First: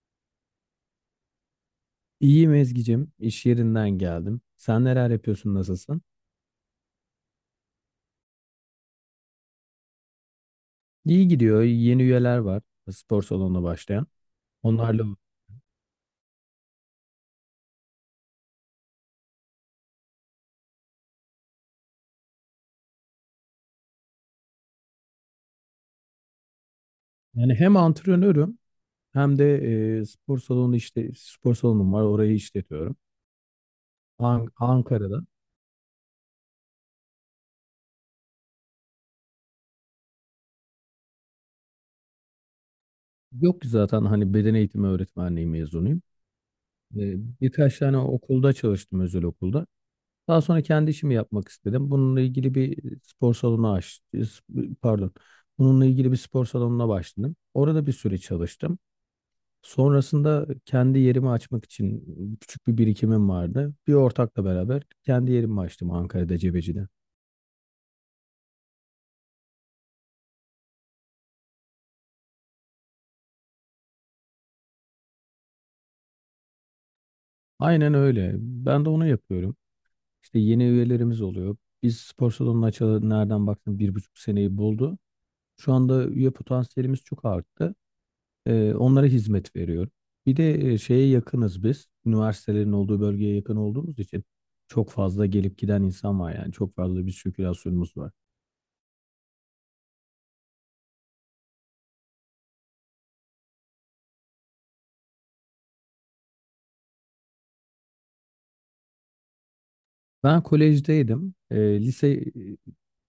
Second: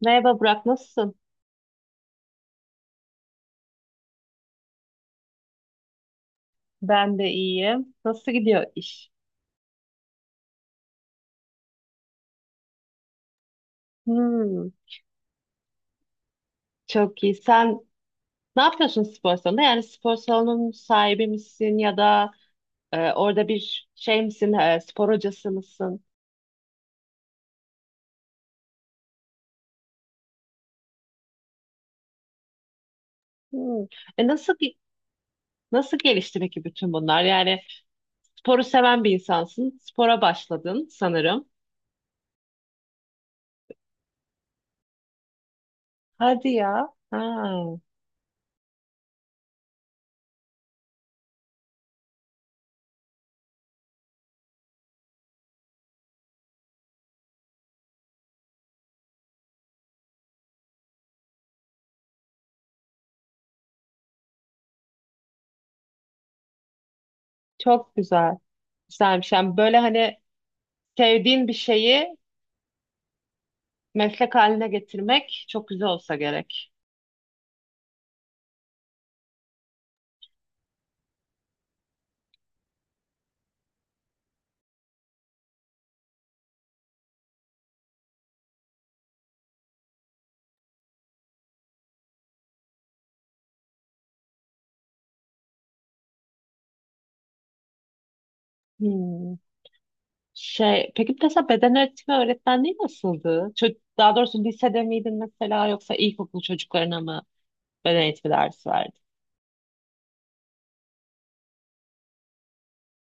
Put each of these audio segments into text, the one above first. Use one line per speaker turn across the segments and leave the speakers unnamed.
Merhaba Burak, nasılsın?
İyiyim Ezgi'cim. İş yerinden geldim. Sen neler yapıyorsun, nasılsın?
Ben de iyiyim. Nasıl gidiyor iş?
İyi gidiyor. Yeni üyeler var. Spor salonuna başlayan.
Hmm,
Onlarla
çok iyi. Sen ne yapıyorsun spor salonunda? Yani spor salonunun sahibi misin ya da orada bir şey misin, spor hocası mısın?
yani hem antrenörüm hem de spor salonu işte spor salonum var. Orayı işletiyorum.
Hmm. E, nasıl gi-
Ankara'da.
Nasıl gelişti peki bütün bunlar? Yani sporu seven bir insansın, spora başladın sanırım.
Yok ki zaten hani beden eğitimi öğretmenliği mezunuyum.
Hadi ya.
E,
Ha,
birkaç tane okulda çalıştım özel okulda. Daha sonra kendi işimi yapmak istedim. Bununla ilgili bir spor salonu aç, pardon. Bununla ilgili bir spor salonuna başladım. Orada bir süre çalıştım. Sonrasında kendi yerimi açmak için küçük bir birikimim vardı. Bir ortakla beraber kendi yerimi açtım Ankara'da Cebeci'de.
çok güzel. Güzelmiş. Yani böyle hani sevdiğin bir şeyi meslek haline getirmek çok güzel olsa gerek.
Aynen öyle. Ben de onu yapıyorum. İşte yeni üyelerimiz oluyor. Biz spor salonunu açalı nereden baktım 1,5 seneyi buldu. Şu anda üye potansiyelimiz çok arttı. Onlara hizmet veriyorum. Bir de şeye yakınız biz. Üniversitelerin olduğu bölgeye yakın olduğumuz için çok fazla gelip giden insan var yani. Çok fazla bir sirkülasyonumuz var.
Hmm. Şey, peki mesela beden eğitimi öğretmenliği nasıldı? Daha doğrusu lisede miydin mesela yoksa ilkokul çocuklarına mı beden eğitimi dersi verdin?
Ben kolejdeydim. Ee, lise e,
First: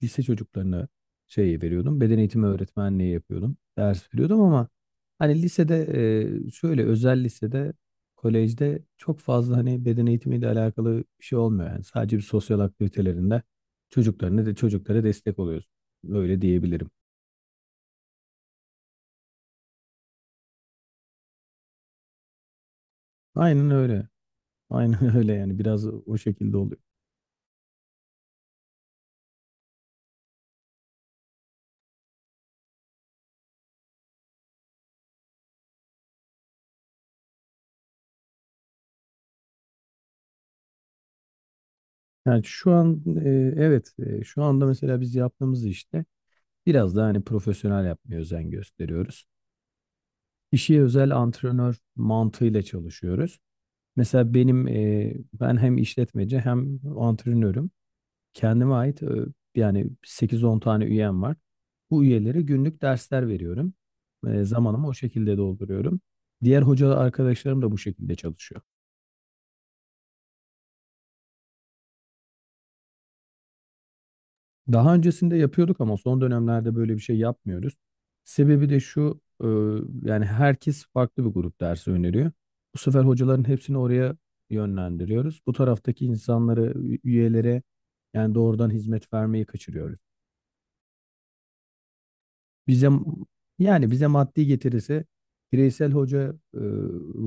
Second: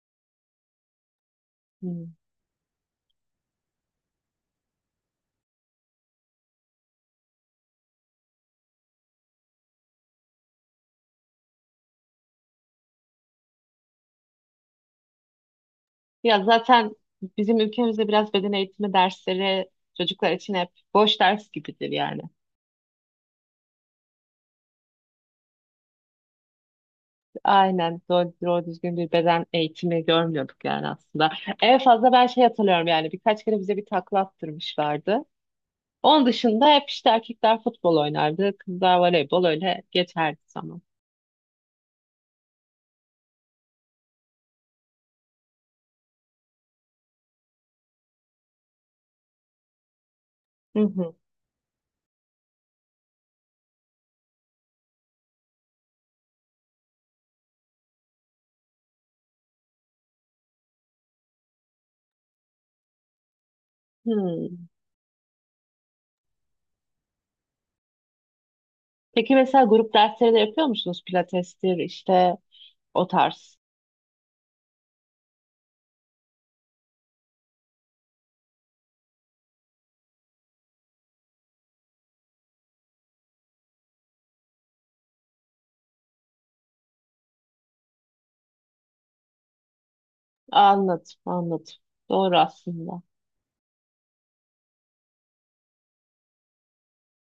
lise çocuklarına şey veriyordum.
Hmm.
Beden eğitimi öğretmenliği yapıyordum. Ders veriyordum ama hani lisede şöyle özel lisede kolejde çok fazla hani beden eğitimiyle alakalı bir şey olmuyor yani. Sadece bir sosyal aktivitelerinde çocuklarına de çocuklara destek oluyoruz. Öyle
Ya
diyebilirim.
zaten bizim ülkemizde biraz beden eğitimi dersleri çocuklar için hep boş ders gibidir yani.
Aynen öyle. Aynen öyle yani biraz o şekilde oluyor.
Aynen doğru, doğru düzgün bir beden eğitimi görmüyorduk yani aslında. En fazla ben şey hatırlıyorum yani birkaç kere bize bir takla attırmışlardı. Onun dışında hep işte erkekler futbol oynardı, kızlar voleybol öyle geçerdi zaman.
Yani şu an evet şu anda mesela biz yaptığımız işte biraz daha hani profesyonel yapmaya özen gösteriyoruz.
Hı
İşi
hı.
özel antrenör mantığıyla çalışıyoruz. Mesela ben hem işletmeci hem antrenörüm. Kendime ait yani 8-10 tane üyem var. Bu üyelere günlük dersler veriyorum. E,
Hmm.
zamanımı o şekilde dolduruyorum. Diğer hoca arkadaşlarım da bu şekilde çalışıyor.
Peki mesela grup dersleri de yapıyor musunuz? Pilatestir işte o tarz.
Daha öncesinde yapıyorduk ama son dönemlerde böyle bir şey yapmıyoruz. Sebebi de şu, yani herkes farklı bir grup dersi öneriyor. Bu sefer hocaların hepsini oraya yönlendiriyoruz. Bu taraftaki insanları, üyelere yani doğrudan hizmet vermeyi kaçırıyoruz.
Anladım, anladım. Doğru
Bize
aslında.
yani bize maddi getirisi bireysel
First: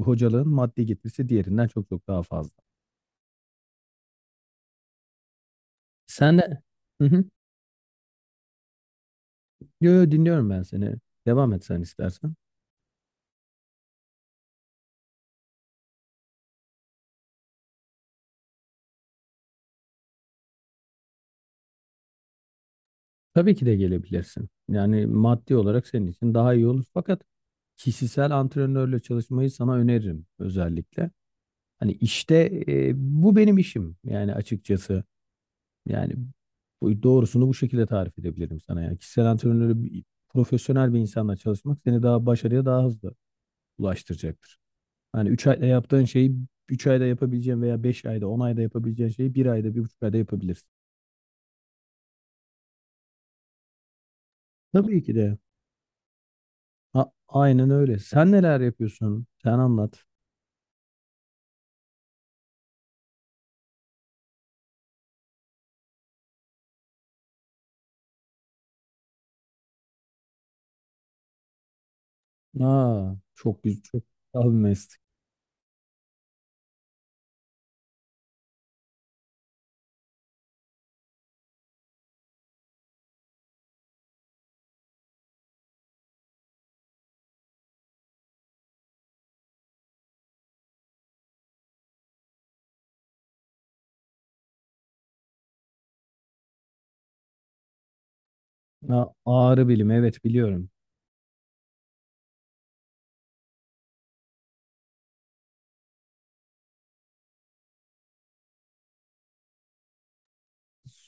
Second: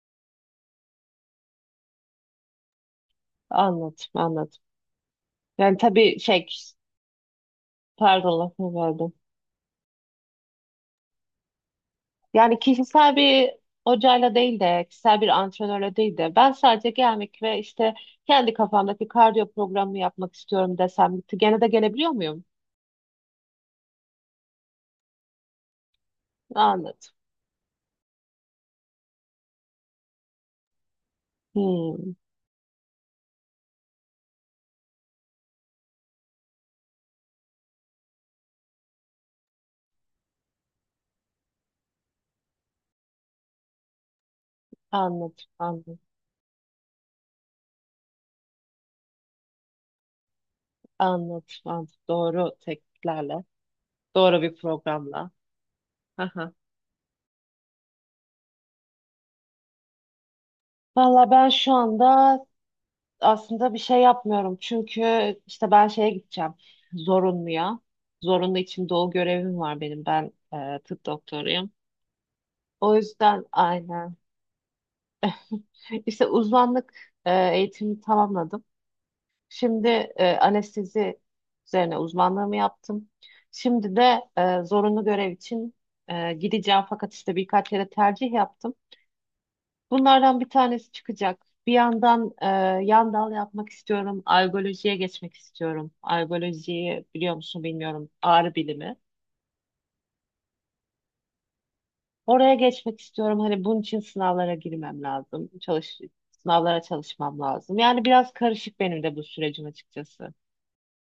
hocalığın maddi getirisi diğerinden çok çok daha fazla.
Anladım, anladım. Yani tabii
Sen
şey,
de. Hı hı.
pardon lafını böldüm.
Yo, yo, dinliyorum ben seni. Devam et sen istersen.
Yani kişisel bir hocayla değil de, kişisel bir antrenörle değil de, ben sadece gelmek ve işte kendi kafamdaki kardiyo programını yapmak istiyorum desem, gitti. Gene de gelebiliyor muyum?
Tabii ki de gelebilirsin. Yani maddi olarak senin için daha iyi olur.
Anladım.
Fakat kişisel antrenörle çalışmayı sana öneririm özellikle. Hani
Hmm,
işte bu benim işim yani açıkçası. Yani bu doğrusunu bu şekilde tarif edebilirim sana. Yani kişisel antrenörle profesyonel bir insanla çalışmak seni daha başarıya daha hızlı ulaştıracaktır. Hani
anladım,
3 ayda
anladım,
yaptığın şeyi 3 ayda yapabileceğin veya 5 ayda 10 ayda yapabileceğin şeyi bir ayda 1,5 ayda yapabilirsin.
anladım, anladım. Doğru tekniklerle, doğru bir
Tabii ki
programla.
de.
Aha.
Aynen öyle. Sen neler yapıyorsun? Sen anlat.
Valla ben şu anda aslında bir şey yapmıyorum. Çünkü işte ben şeye gideceğim, zorunluya. Zorunlu için doğu görevim var benim, ben tıp doktoruyum. O
Aa,
yüzden
çok güzel, çok
aynen.
güzel bir meslek.
İşte uzmanlık e, eğitimini tamamladım. Şimdi anestezi üzerine uzmanlığımı yaptım. Şimdi de zorunlu görev için gideceğim fakat işte birkaç yere tercih yaptım. Bunlardan bir tanesi çıkacak. Bir yandan yan dal yapmak istiyorum. Algolojiye geçmek istiyorum. Algolojiyi biliyor musun bilmiyorum. Ağrı bilimi.
Aa, ağrı bilimi, evet biliyorum.
Oraya geçmek istiyorum. Hani bunun için sınavlara girmem lazım. Sınavlara çalışmam lazım. Yani biraz karışık benim de bu sürecim açıkçası.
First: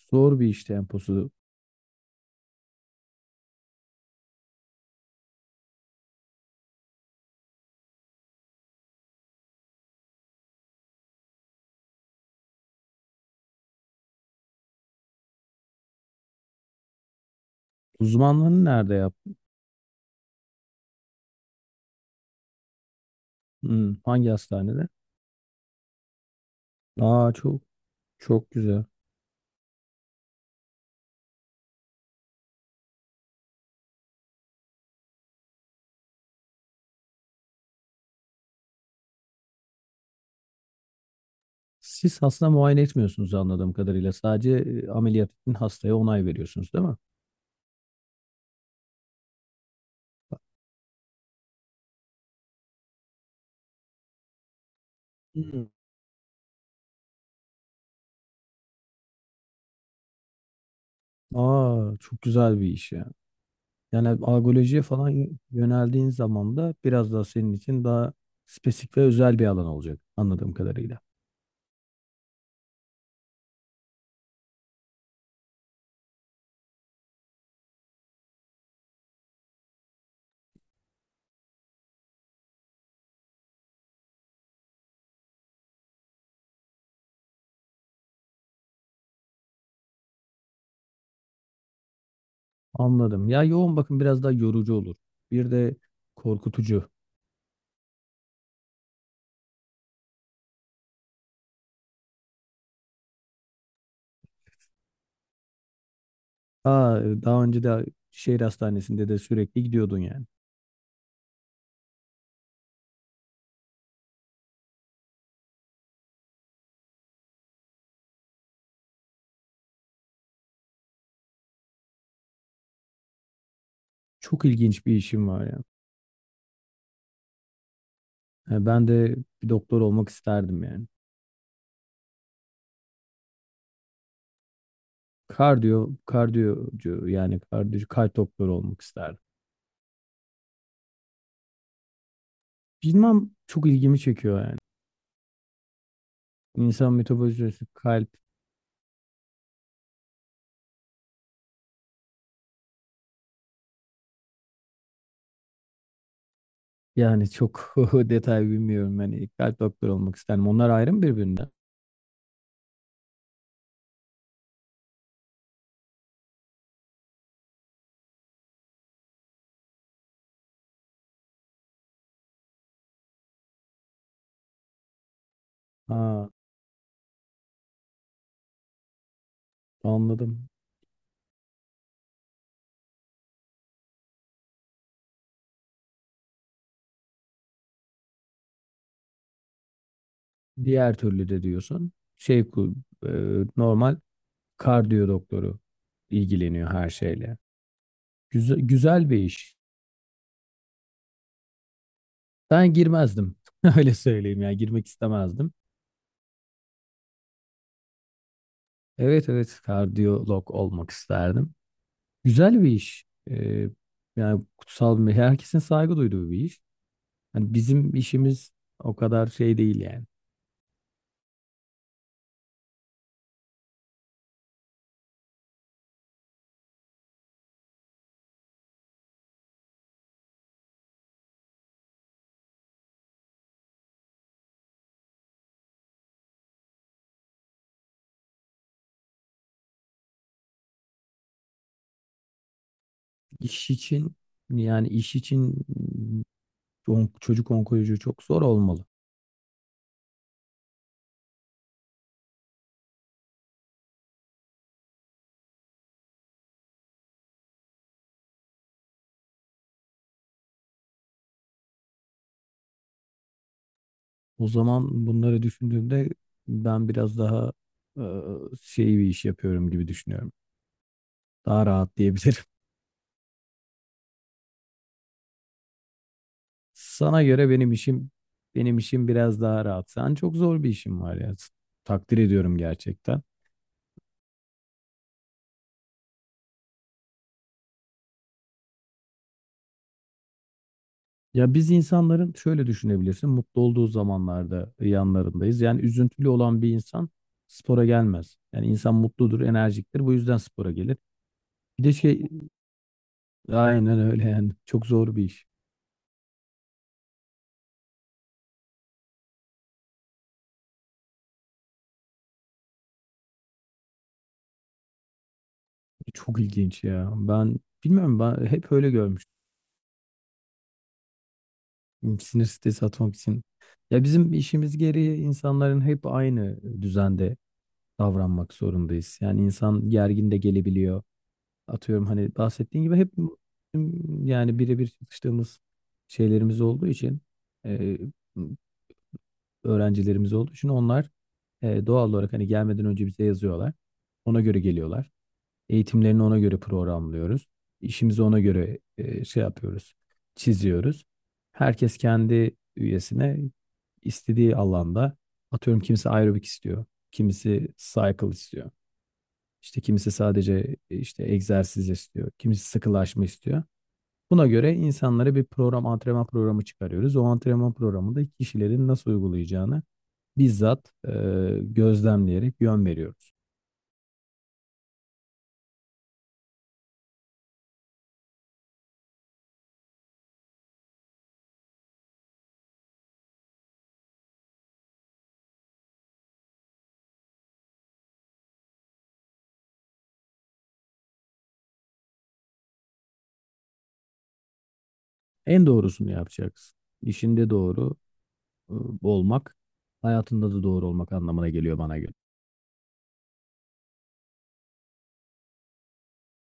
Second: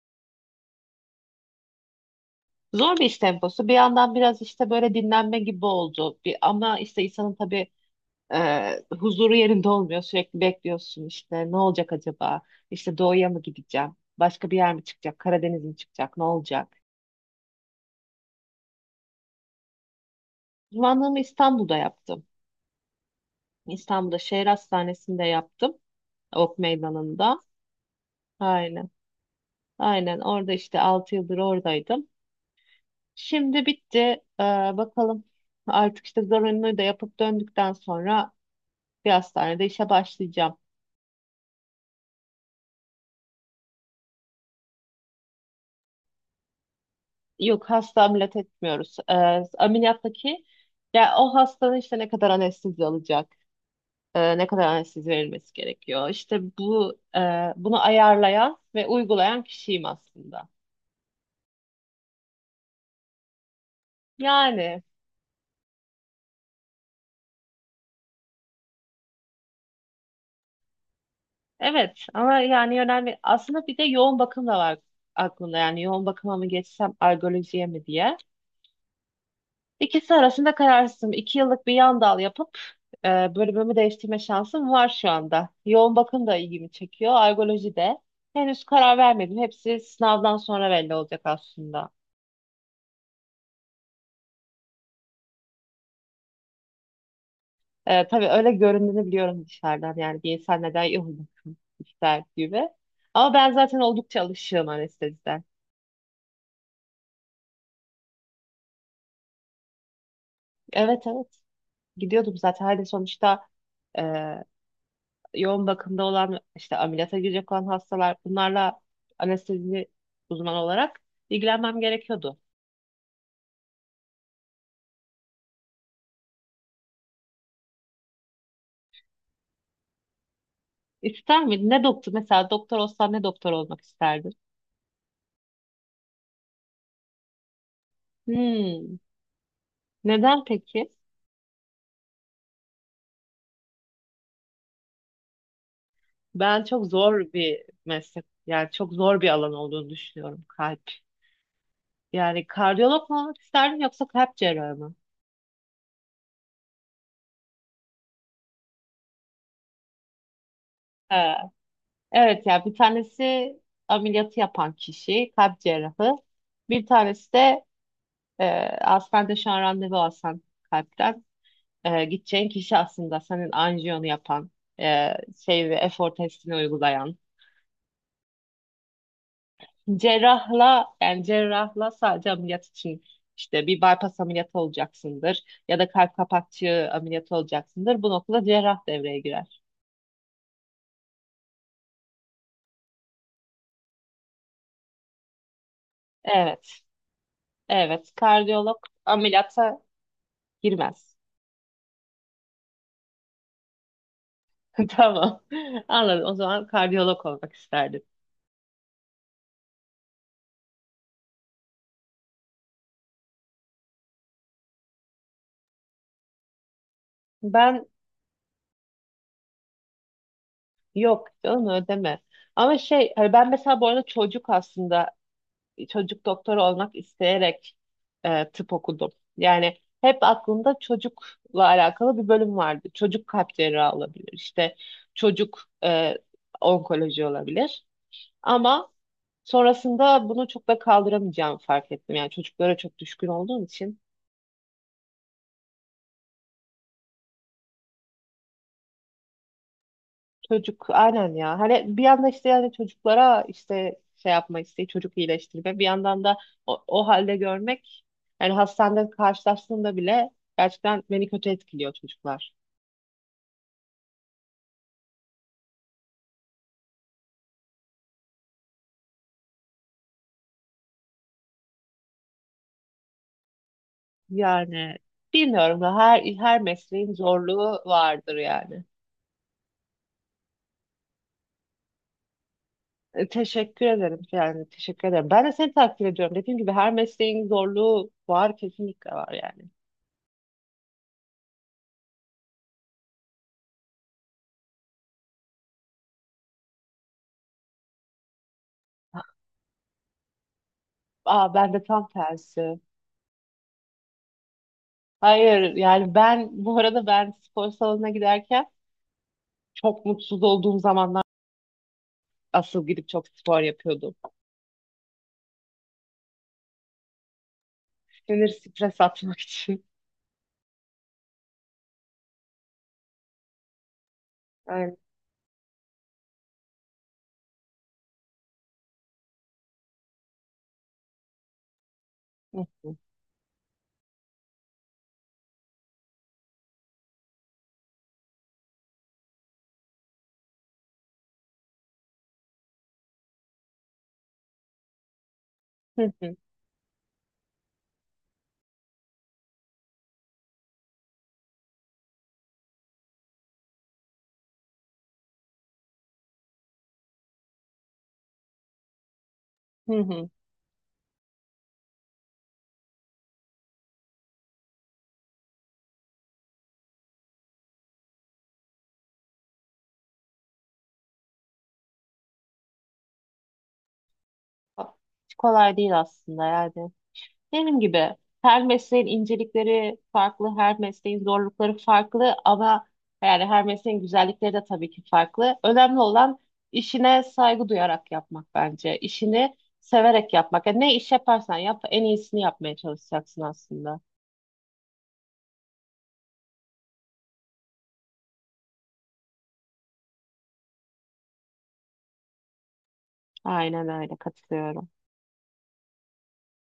Zor bir iş temposu.
Zor bir iş temposu. Bir yandan biraz işte böyle dinlenme gibi oldu. Bir, ama işte insanın tabii huzuru yerinde olmuyor. Sürekli bekliyorsun işte ne olacak acaba? İşte doğuya mı gideceğim? Başka bir yer mi çıkacak? Karadeniz mi çıkacak? Ne olacak?
Uzmanlığını nerede yap?
Uzmanlığımı İstanbul'da yaptım.
Hmm,
İstanbul'da
hangi
şehir
hastanede?
hastanesinde yaptım. Ok
Aa,
meydanında.
çok çok güzel.
Aynen. Aynen orada işte 6 yıldır oradaydım. Şimdi bitti. Ee, Bakalım artık işte zorunluluğu da yapıp döndükten sonra bir hastanede işe başlayacağım.
Siz hasta muayene etmiyorsunuz anladığım kadarıyla. Sadece ameliyat için hastaya onay veriyorsunuz, değil mi?
Yok hasta ameliyat etmiyoruz. Ameliyattaki ya o hastanın işte ne kadar anestezi alacak, ne kadar anestezi verilmesi
Hmm.
gerekiyor. İşte bu bunu ayarlayan ve uygulayan kişiyim aslında.
Aa, çok güzel bir iş ya. Yani
Yani
algolojiye falan yöneldiğin zaman da biraz daha senin için daha spesifik ve özel bir alan olacak anladığım kadarıyla.
evet ama yani önemli. Aslında bir de yoğun bakım da var aklımda. Yani yoğun bakıma mı geçsem algolojiye mi diye. İkisi arasında kararsızım. İki yıllık bir yan dal yapıp bölümümü değiştirme şansım var şu anda. Yoğun bakım da ilgimi çekiyor. Algoloji de. Henüz karar vermedim. Hepsi sınavdan sonra belli olacak aslında.
Anladım. Ya yoğun bakım biraz daha yorucu olur. Bir de korkutucu.
Tabii öyle göründüğünü biliyorum dışarıdan. Yani bir insan neden yoğun bakım ister gibi. Ama ben zaten oldukça alışığım anesteziden.
Aa, daha önce de şehir hastanesinde de sürekli gidiyordun yani.
Evet, evet. Gidiyordum zaten. Hani sonuçta e, yoğun bakımda olan işte ameliyata girecek olan hastalar bunlarla anestezi uzmanı olarak ilgilenmem gerekiyordu.
Çok ilginç bir işim var ya. Ha, ben de bir doktor olmak isterdim yani.
İster miydin? Ne doktor? Mesela doktor olsan ne doktor olmak isterdin?
Kardiyo, kardiyocu yani kardiyo, kalp doktoru olmak
Hmm.
isterdim.
Neden peki?
Bilmem çok ilgimi çekiyor yani.
Ben çok
İnsan
zor bir
metabolizması, kalp
meslek, yani çok zor bir alan olduğunu düşünüyorum kalp. Yani kardiyolog mu olmak isterdin yoksa kalp cerrahı mı?
yani çok detay bilmiyorum. Yani kalp doktoru olmak isterdim. Onlar ayrı mı
Ee,
birbirinden?
evet ya bir tanesi ameliyatı yapan kişi, kalp cerrahı. Bir tanesi de Ee, aslında şu an randevu alsan kalpten gideceğin kişi aslında senin anjiyonu yapan şey ve efor
Ha,
testini uygulayan
anladım.
cerrahla yani cerrahla sadece ameliyat için işte bir bypass ameliyatı olacaksındır ya da kalp kapakçığı ameliyatı olacaksındır. Bu noktada cerrah devreye girer.
Diğer türlü de diyorsun şey e, normal kardiyo doktoru ilgileniyor
Evet.
her şeyle.
Evet.
Güzel,
Kardiyolog
güzel bir iş.
ameliyata girmez.
Ben girmezdim. Öyle söyleyeyim ya girmek
Tamam.
istemezdim.
Anladım. O zaman kardiyolog olmak isterdim.
Evet evet kardiyolog olmak isterdim. Güzel bir iş. Ee, yani kutsal bir herkesin saygı duyduğu bir iş. Hani
Ben
bizim işimiz o kadar şey değil yani.
yok canım ödeme. Ama şey hani ben mesela bu arada çocuk aslında çocuk doktoru olmak isteyerek tıp okudum. Yani hep aklımda çocukla alakalı bir bölüm vardı. Çocuk kalp cerrahı olabilir. İşte çocuk onkoloji olabilir. Ama sonrasında bunu çok da kaldıramayacağımı fark ettim. Yani çocuklara çok düşkün olduğum
İş
için.
için iş için çocuk onkoloji çok zor olmalı.
Çocuk aynen ya. Hani bir yanda işte yani çocuklara işte şey yapma isteği, çocuk iyileştirme. Bir yandan da o, o halde görmek yani hastanede karşılaştığımda bile gerçekten beni kötü etkiliyor çocuklar.
O zaman bunları düşündüğümde ben biraz daha e, şey bir iş yapıyorum gibi düşünüyorum. Daha rahat diyebilirim.
Yani bilmiyorum da her mesleğin
Sana göre benim
zorluğu
işim
vardır
benim
yani.
işim biraz daha rahat. Sen çok zor bir işin var ya. Takdir ediyorum gerçekten.
Teşekkür ederim yani teşekkür ederim. Ben de seni takdir ediyorum. Dediğim gibi her mesleğin zorluğu var kesinlikle var yani.
Ya biz insanların şöyle düşünebilirsin. Mutlu olduğu zamanlarda yanlarındayız. Yani üzüntülü olan bir insan spora gelmez. Yani insan mutludur, enerjiktir. Bu yüzden spora gelir.
Aa ben de
Bir de
tam
şey
tersi.
aynen öyle yani. Çok zor bir iş.
Hayır yani ben bu arada ben spor salonuna giderken çok mutsuz olduğum zamanlar asıl gidip çok spor yapıyordum.
Çok ilginç ya. Ben bilmiyorum
Sinir
ben hep öyle
stres atmak
görmüştüm.
için.
Sinir sitesi atmak için. Ya bizim işimiz
Öyle.
gereği insanların hep aynı düzende davranmak zorundayız. Yani insan gergin de gelebiliyor. Atıyorum hani
Hı
bahsettiğin
hı.
gibi hep yani birebir çalıştığımız şeylerimiz olduğu için e, öğrencilerimiz olduğu için onlar doğal olarak hani gelmeden önce bize yazıyorlar. Ona göre geliyorlar.
Hı
Eğitimlerini
hı.
ona göre programlıyoruz. İşimizi ona göre şey yapıyoruz, çiziyoruz. Herkes kendi üyesine istediği alanda atıyorum kimisi aerobik istiyor, kimisi cycle istiyor. İşte
Hı
kimisi
hı.
sadece işte egzersiz istiyor, kimisi sıkılaşma istiyor. Buna göre insanlara bir program, antrenman programı çıkarıyoruz. O antrenman programında kişilerin nasıl uygulayacağını bizzat gözlemleyerek yön veriyoruz.
Hiç kolay değil aslında yani. Benim gibi her mesleğin incelikleri farklı, her mesleğin zorlukları farklı ama yani her mesleğin güzellikleri de tabii ki farklı. Önemli olan işine saygı duyarak yapmak bence. İşini severek yapmak. Yani ne iş yaparsan yap, en iyisini yapmaya çalışacaksın aslında.
En doğrusunu yapacaksın. İşinde doğru e, olmak, hayatında da doğru olmak anlamına geliyor bana göre.
Aynen öyle katılıyorum.